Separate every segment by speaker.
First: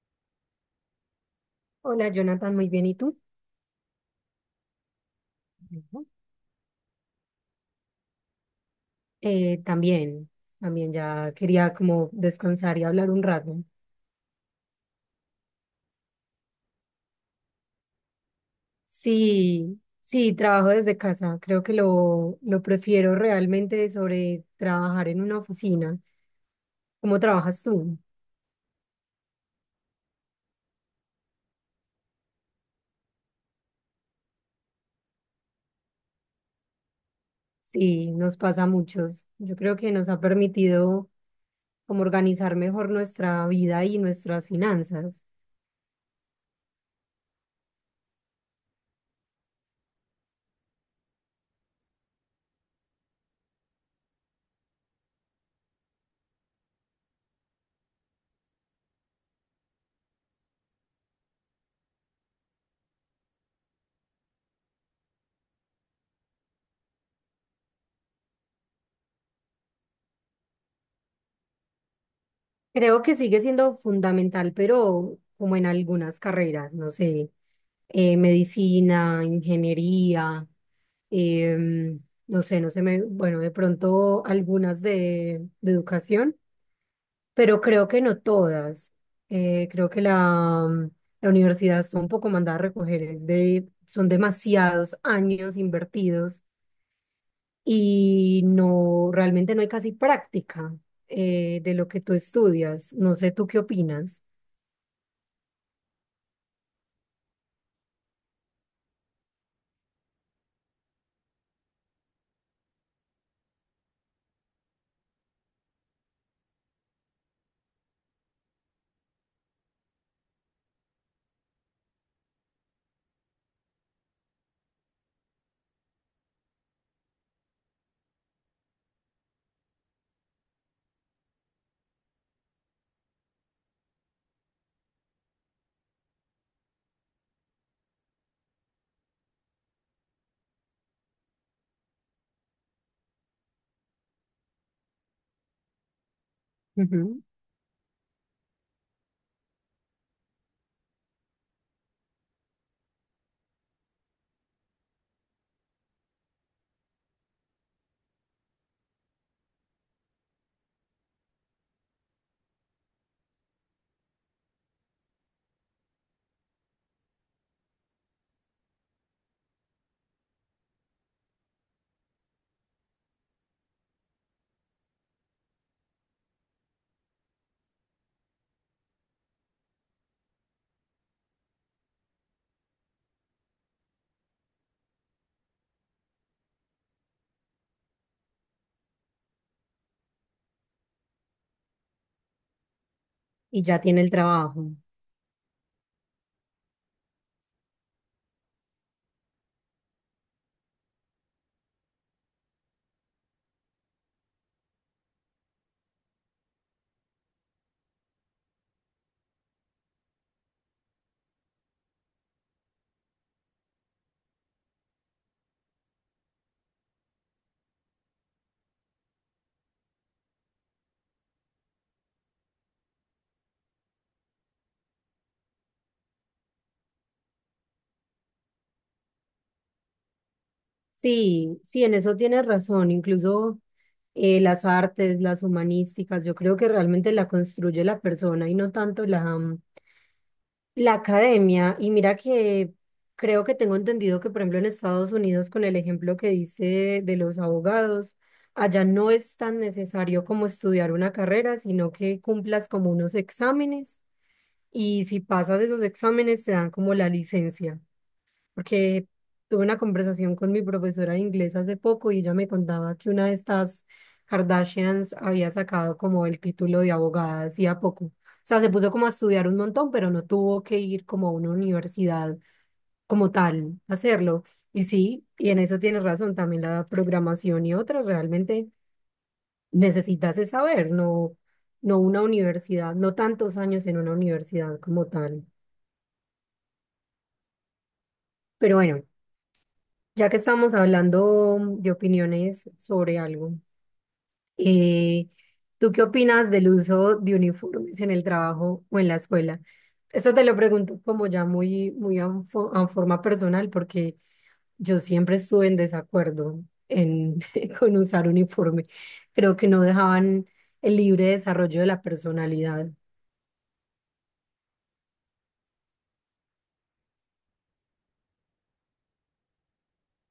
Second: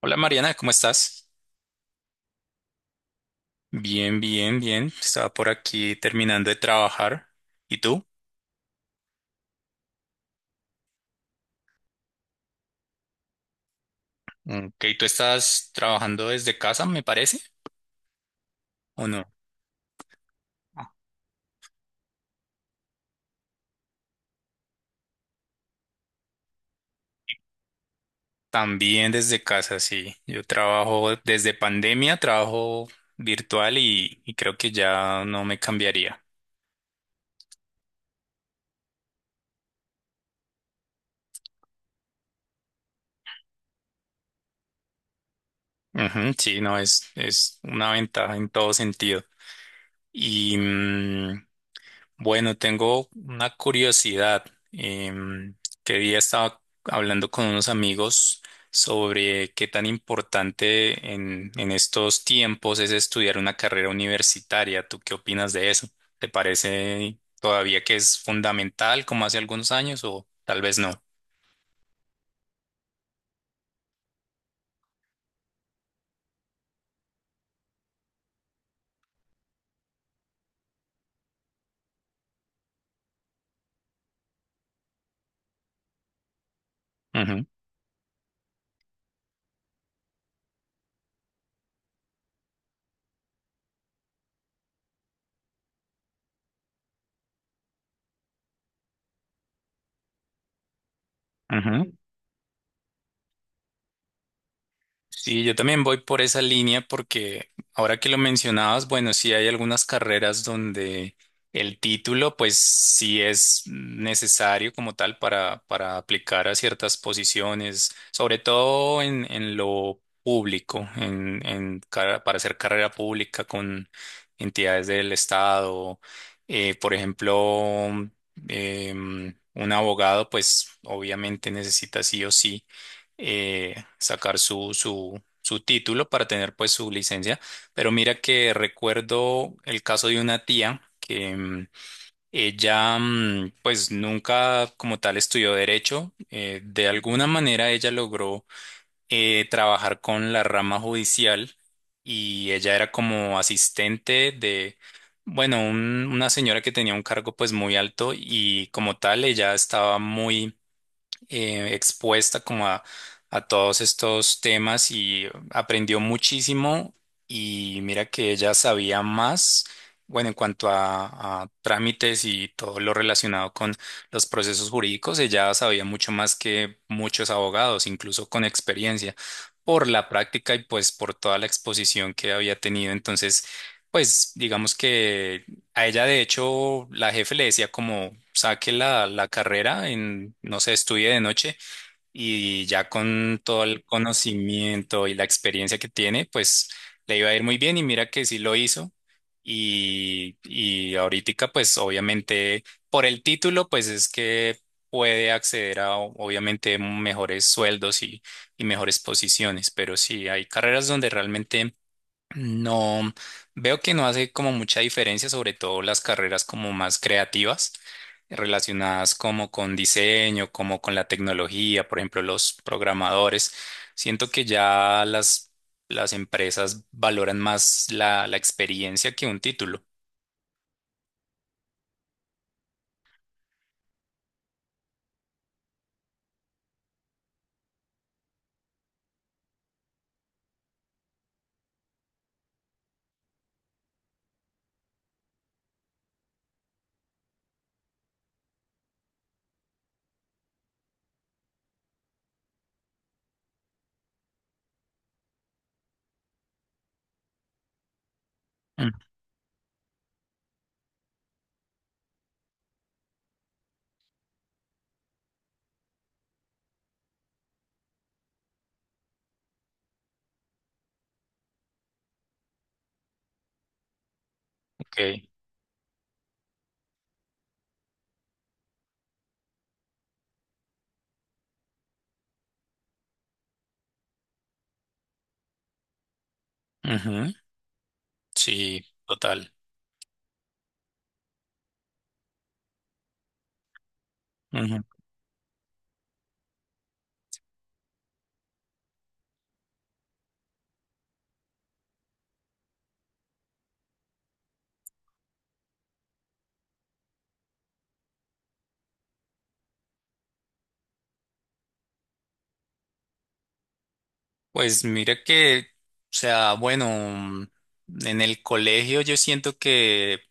Speaker 1: Hola Mariana, ¿cómo estás?
Speaker 2: Hola Jonathan, muy bien. ¿Y tú?
Speaker 1: Bien, bien, bien. Estaba por aquí
Speaker 2: Ujú.
Speaker 1: terminando de trabajar. ¿Y tú?
Speaker 2: También, también ya quería como descansar y hablar un rato.
Speaker 1: Ok, ¿tú estás trabajando desde casa, me parece? ¿O no?
Speaker 2: Sí, sí, trabajo
Speaker 1: Ah.
Speaker 2: desde casa. Creo que lo prefiero realmente sobre trabajar en una oficina. ¿Cómo trabajas tú?
Speaker 1: También desde casa, sí. Yo trabajo desde pandemia, trabajo virtual y creo que ya no me cambiaría.
Speaker 2: Sí, nos pasa a muchos. Yo creo que nos ha permitido como organizar mejor nuestra vida y nuestras finanzas.
Speaker 1: Ujú, sí, no, es una ventaja en todo sentido. Y, mm, Bueno, tengo una curiosidad. Em, que día estaba hablando con unos amigos sobre qué tan importante en estos tiempos es estudiar una carrera universitaria. ¿Tú qué opinas de eso? ¿Te parece todavía que es fundamental como hace algunos años o tal vez no?
Speaker 2: Creo que sigue siendo fundamental, pero como en algunas carreras, no sé. Medicina, ingeniería, em, no sé, me, bueno, de pronto algunas de educación,
Speaker 1: Ujú,
Speaker 2: pero creo que no todas. Creo que la, la universidad está un poco mandada a recoger, es de, son demasiados años invertidos y no, realmente no hay casi práctica de lo
Speaker 1: ujú.
Speaker 2: que tú estudias. No sé, ¿tú qué opinas?
Speaker 1: Sí, yo también voy por esa línea porque ahora que lo mencionabas, bueno, sí hay algunas carreras donde el título pues sí es necesario como tal para aplicar a ciertas posiciones, sobre todo en lo público, en para hacer carrera pública con entidades del Estado, por ejemplo, un abogado pues obviamente necesita sí o sí, sacar su título para tener pues su licencia. Pero mira que recuerdo el caso de una tía que, ella, pues nunca como tal estudió derecho. De
Speaker 2: Ujú.
Speaker 1: alguna manera ella logró, trabajar con la rama judicial, y ella era como asistente de. Bueno, una señora que tenía un cargo pues muy alto y como tal ella estaba muy, expuesta como a todos estos temas y aprendió muchísimo, y mira que ella sabía más, bueno, en cuanto a trámites y todo lo relacionado con los procesos jurídicos, ella sabía mucho más que muchos abogados, incluso con experiencia, por la práctica y pues por toda la exposición que había tenido. Entonces, pues digamos que. A ella, de hecho, la jefe le decía como saque la carrera en, no sé, estudie de noche, y ya con
Speaker 2: Y
Speaker 1: todo
Speaker 2: ya
Speaker 1: el
Speaker 2: tiene el trabajo.
Speaker 1: conocimiento y la experiencia que tiene, pues le iba a ir muy bien, y mira que sí lo hizo. Y ahorita, pues obviamente, por el título, pues es que puede acceder a obviamente mejores sueldos, y mejores posiciones, pero sí, hay carreras donde realmente no, veo que no hace como mucha diferencia, sobre todo las carreras como más creativas, relacionadas como con diseño, como con la tecnología, por ejemplo, los programadores. Siento que ya las empresas valoran más la experiencia que un título.
Speaker 2: Sí, sí, en eso tienes razón. Incluso las artes, las humanísticas, yo creo que realmente la construye la persona y no tanto la, la academia. Y mira que creo que tengo entendido que, por ejemplo, en Estados Unidos, con el ejemplo que dice de los abogados, allá no es tan necesario como estudiar una carrera, sino que cumplas como unos exámenes y si pasas esos exámenes te dan como la licencia
Speaker 1: Mm,
Speaker 2: porque tuve una conversación con mi profesora de inglés hace poco y ella me contaba que una de estas Kardashians había sacado como el título de abogada hacía poco. O sea, se puso como a estudiar un montón, pero no tuvo que ir como a una universidad como tal a hacerlo. Y sí,
Speaker 1: ok.
Speaker 2: y en eso tienes razón, también la programación y otras realmente necesitas es saber, no, no una universidad, no tantos años en una universidad como tal.
Speaker 1: Ujú,
Speaker 2: Pero
Speaker 1: sí,
Speaker 2: bueno,
Speaker 1: total.
Speaker 2: ya que estamos hablando de opiniones sobre algo,
Speaker 1: Ujú.
Speaker 2: eh, ¿tú qué opinas del uso de uniformes en el trabajo o en la escuela? Esto te lo pregunto como ya muy, muy a, a forma personal, porque yo siempre estuve en desacuerdo en, con usar uniforme. Creo que no dejaban el libre desarrollo de la personalidad,
Speaker 1: Pues mira que, o sea, bueno, en el colegio yo siento que,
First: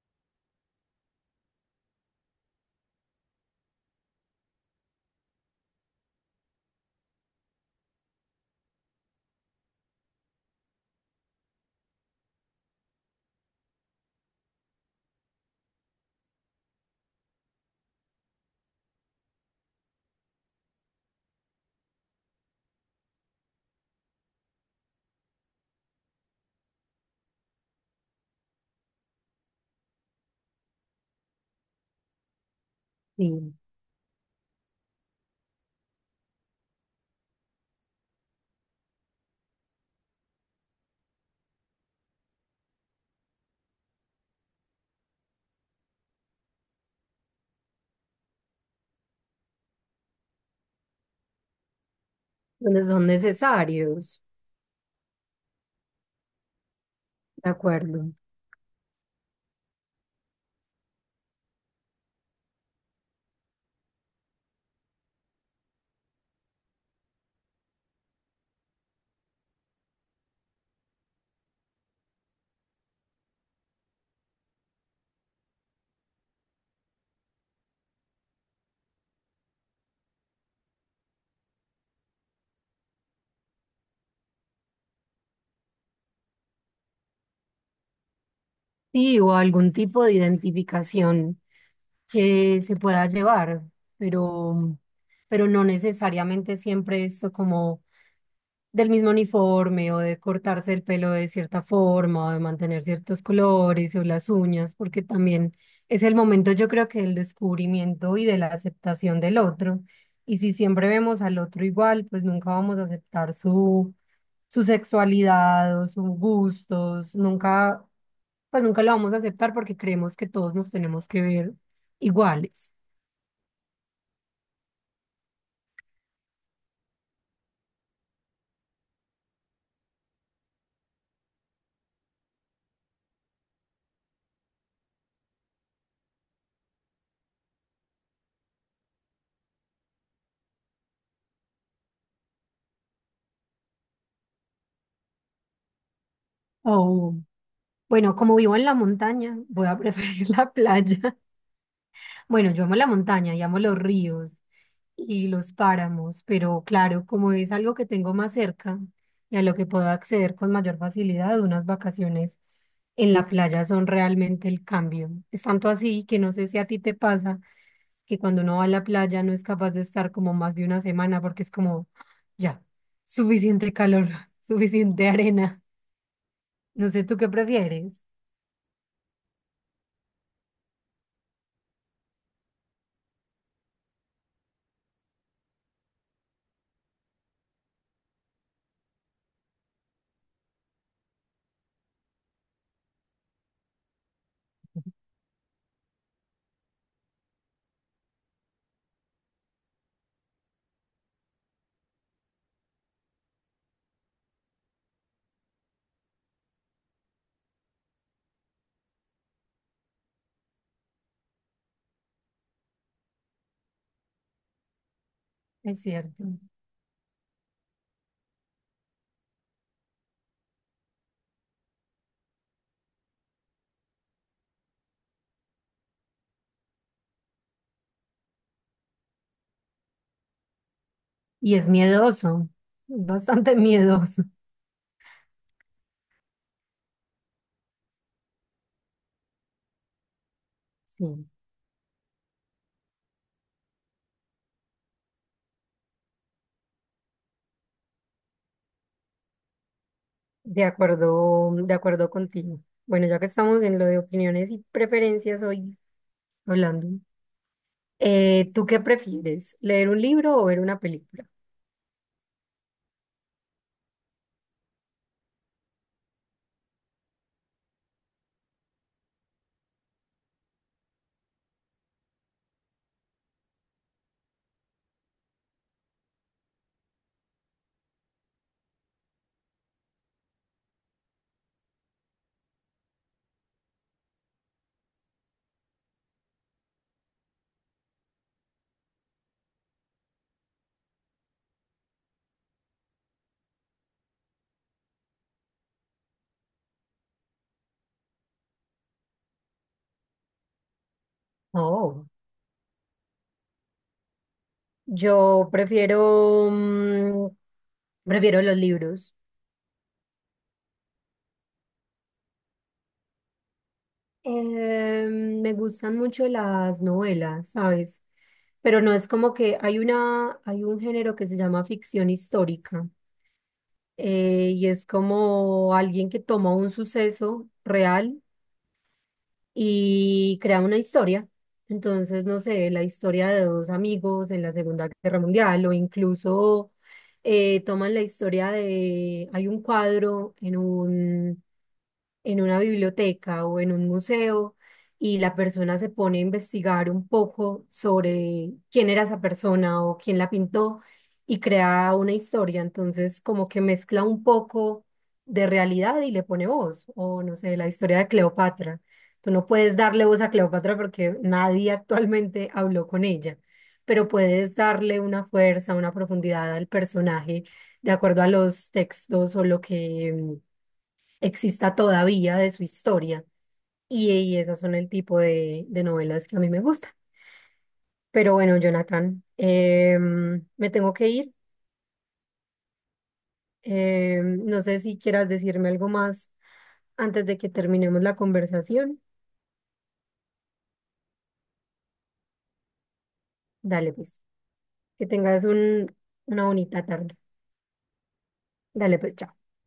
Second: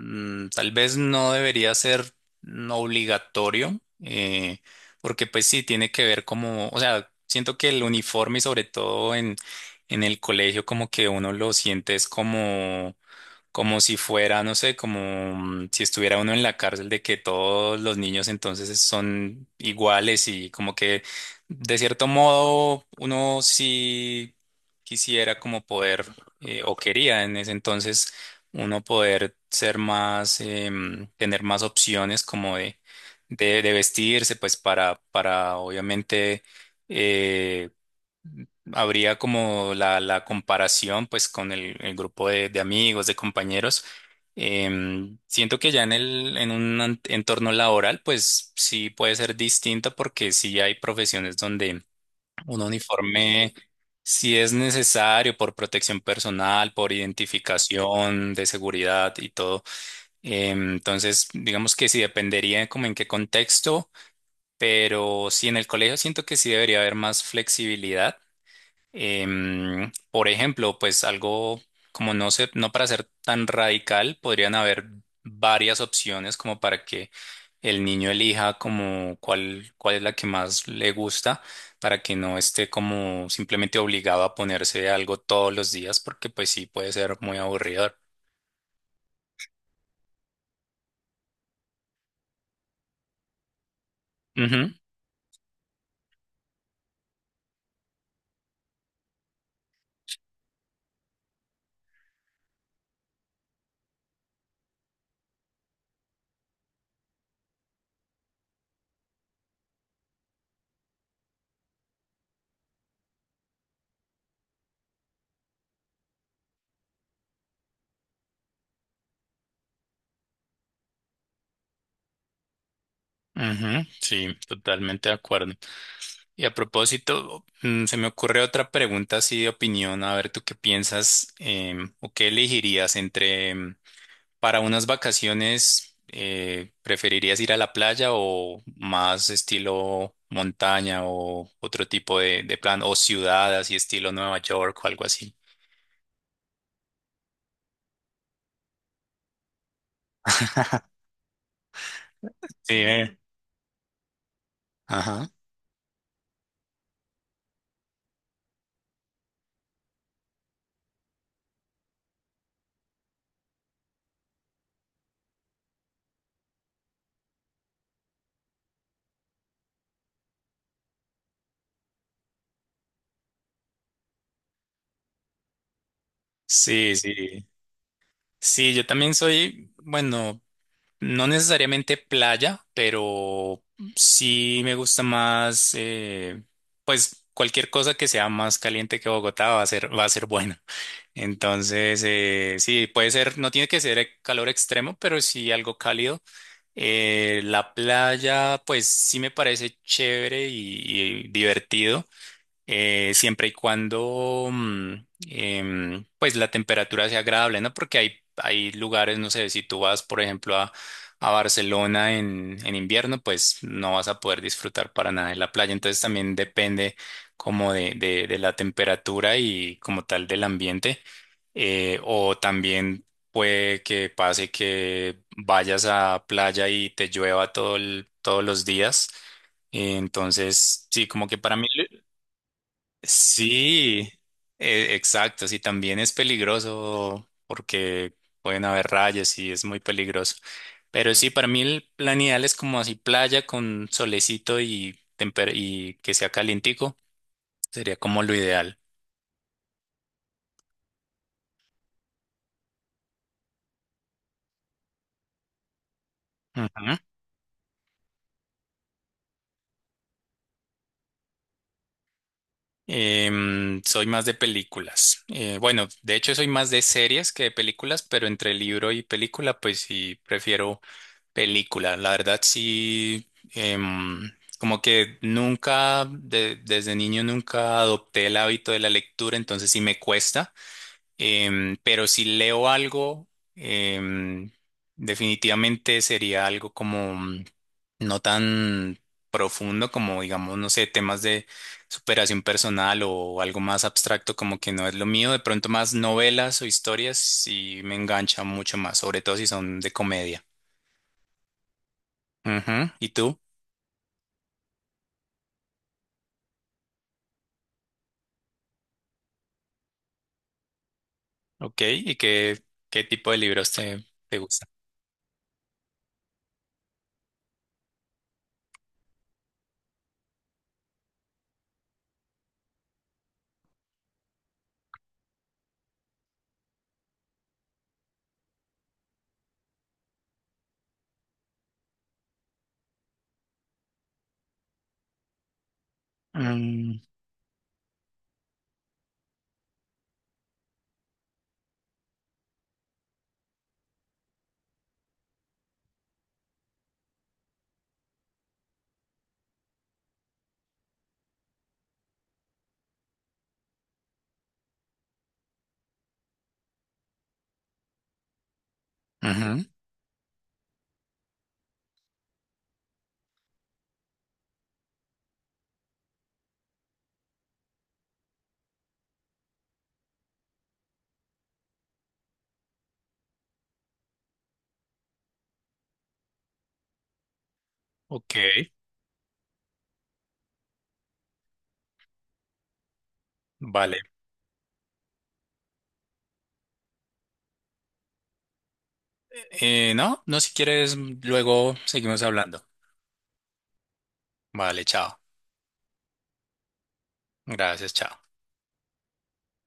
Speaker 1: Tal vez no debería ser, obligatorio, porque pues sí, tiene que ver como, o sea, siento que el uniforme y sobre todo en el colegio como que uno lo siente es como si fuera, no sé, como, si estuviera uno en la cárcel de que todos los niños entonces son iguales y como que de cierto modo uno sí quisiera como poder, o quería en ese entonces uno poder ser más, tener más opciones como de,
Speaker 2: sí,
Speaker 1: de, de vestirse pues para obviamente. eh, Habría como la comparación pues con el grupo de amigos, de compañeros. Siento que ya en un entorno laboral pues sí puede ser distinto porque sí hay profesiones donde un
Speaker 2: donde son
Speaker 1: uniforme
Speaker 2: necesarios,
Speaker 1: sí es necesario por protección personal, por
Speaker 2: ¿de acuerdo?
Speaker 1: identificación de seguridad y todo. Entonces digamos que sí dependería como en qué contexto, pero sí en el colegio siento que sí debería haber más flexibilidad. Por ejemplo, pues algo como no sé, no para ser tan radical, podrían haber varias opciones como para que el niño elija como cuál es la que más le gusta, para que no esté como simplemente obligado a ponerse algo todos los días, porque pues sí puede ser muy aburridor.
Speaker 2: Sí, o algún tipo de identificación que se pueda llevar,
Speaker 1: Ujú,
Speaker 2: pero, pero no necesariamente siempre esto como del mismo uniforme o de cortarse el pelo de cierta forma o de mantener ciertos colores o las uñas, porque también es el momento yo creo que del descubrimiento y de la aceptación del otro. Y si siempre vemos al otro igual, pues nunca vamos a aceptar su, su sexualidad o sus gustos, nunca, pues nunca lo vamos a aceptar porque creemos que todos nos tenemos que ver iguales.
Speaker 1: ujú, sí, totalmente de acuerdo. Y a propósito, se me ocurre otra pregunta así de opinión, a ver tú qué piensas, o qué elegirías entre. Para unas vacaciones, ¿preferirías ir a la playa o más estilo montaña o otro tipo de plan o ciudad así estilo Nueva York o algo así?
Speaker 2: O, bueno, como vivo en la montaña, voy a preferir la playa. Bueno, yo
Speaker 1: Sí,
Speaker 2: amo la
Speaker 1: eh.
Speaker 2: montaña y amo los ríos y
Speaker 1: Ajá.
Speaker 2: los páramos, pero claro, como es algo que tengo más cerca y a lo que puedo acceder con mayor facilidad, unas vacaciones en la playa son realmente el cambio. Es tanto así que no sé si a ti te pasa que cuando uno va a la playa no es capaz de estar como más de una semana porque es como, "Ah, ya, suficiente calor, suficiente arena." No
Speaker 1: Sí,
Speaker 2: sé tú qué
Speaker 1: sí.
Speaker 2: prefieres,
Speaker 1: Sí, yo también soy, bueno, no necesariamente playa, pero sí me gusta más, pues cualquier cosa que sea más caliente que Bogotá va a ser buena. Entonces, sí, puede ser, no tiene que ser, calor extremo, pero sí algo cálido. La playa, pues sí me parece chévere y divertido, siempre y cuando, pues la temperatura sea agradable, ¿no? Porque hay lugares, no sé, si tú vas, por ejemplo, a Barcelona en invierno, pues no vas a poder disfrutar para nada de la playa.
Speaker 2: es
Speaker 1: Entonces
Speaker 2: cierto.
Speaker 1: también depende como de la temperatura y como tal del ambiente. O también puede que pase que vayas a playa y te llueva todos los días. Entonces, sí, como que
Speaker 2: Y
Speaker 1: para mí.
Speaker 2: es miedoso, es bastante
Speaker 1: Sí,
Speaker 2: miedoso.
Speaker 1: exacto, sí, también es peligroso porque pueden haber rayas y es muy peligroso.
Speaker 2: Sí,
Speaker 1: Pero sí, para mí el plan ideal es como así playa con solecito y que sea calientico, sería como lo ideal.
Speaker 2: de acuerdo contigo. Bueno, ya que estamos en lo de opiniones y preferencias hoy hablando,
Speaker 1: Ujú.
Speaker 2: ¿tú qué prefieres? ¿Leer un libro o ver una película?
Speaker 1: Soy más de películas. Bueno, de hecho soy más de series que de películas, pero entre libro y película, pues sí, prefiero película, la verdad sí, em, como que nunca, desde niño nunca adopté el hábito de la lectura, entonces sí me cuesta. Pero si leo algo, em, definitivamente sería algo como, no tan profundo como, digamos, no sé, temas de superación personal o algo más abstracto como que no es lo mío, de pronto más novelas o historias sí me engancha mucho más, sobre todo si son de comedia.
Speaker 2: Oh,
Speaker 1: Ujú, ¿y tú?
Speaker 2: yo prefiero, prefiero los libros.
Speaker 1: Ok, ¿y qué tipo de libros te gustan?
Speaker 2: Me gustan mucho las novelas, ¿sabes? Pero no es como que hay una, hay un género que se llama ficción histórica y es como alguien que toma un suceso real y crea una historia. Entonces, no sé, la historia de dos amigos en la Segunda Guerra Mundial o incluso
Speaker 1: Mm,
Speaker 2: toman la historia de, hay un cuadro en un en una biblioteca o en un museo y la persona se pone a investigar un poco sobre quién era esa persona o quién la pintó y crea una historia. Entonces, como que mezcla un poco de realidad y le pone voz, o no sé, la historia de Cleopatra. Tú no
Speaker 1: ujú,
Speaker 2: puedes darle voz a Cleopatra porque nadie actualmente habló con ella, pero puedes darle una fuerza, una profundidad al personaje de acuerdo a los textos o lo que exista todavía de su historia. Y esas son el tipo de novelas que a mí me gustan. Pero
Speaker 1: ok,
Speaker 2: bueno, Jonathan, me tengo que ir.
Speaker 1: vale.
Speaker 2: No sé si quieras decirme algo más antes de que terminemos la conversación.
Speaker 1: No, no, si quieres, luego seguimos hablando.
Speaker 2: Dale pues,
Speaker 1: Vale,
Speaker 2: que
Speaker 1: chao.
Speaker 2: tengas un, una bonita tarde.
Speaker 1: Gracias, chao.
Speaker 2: Dale pues, chao.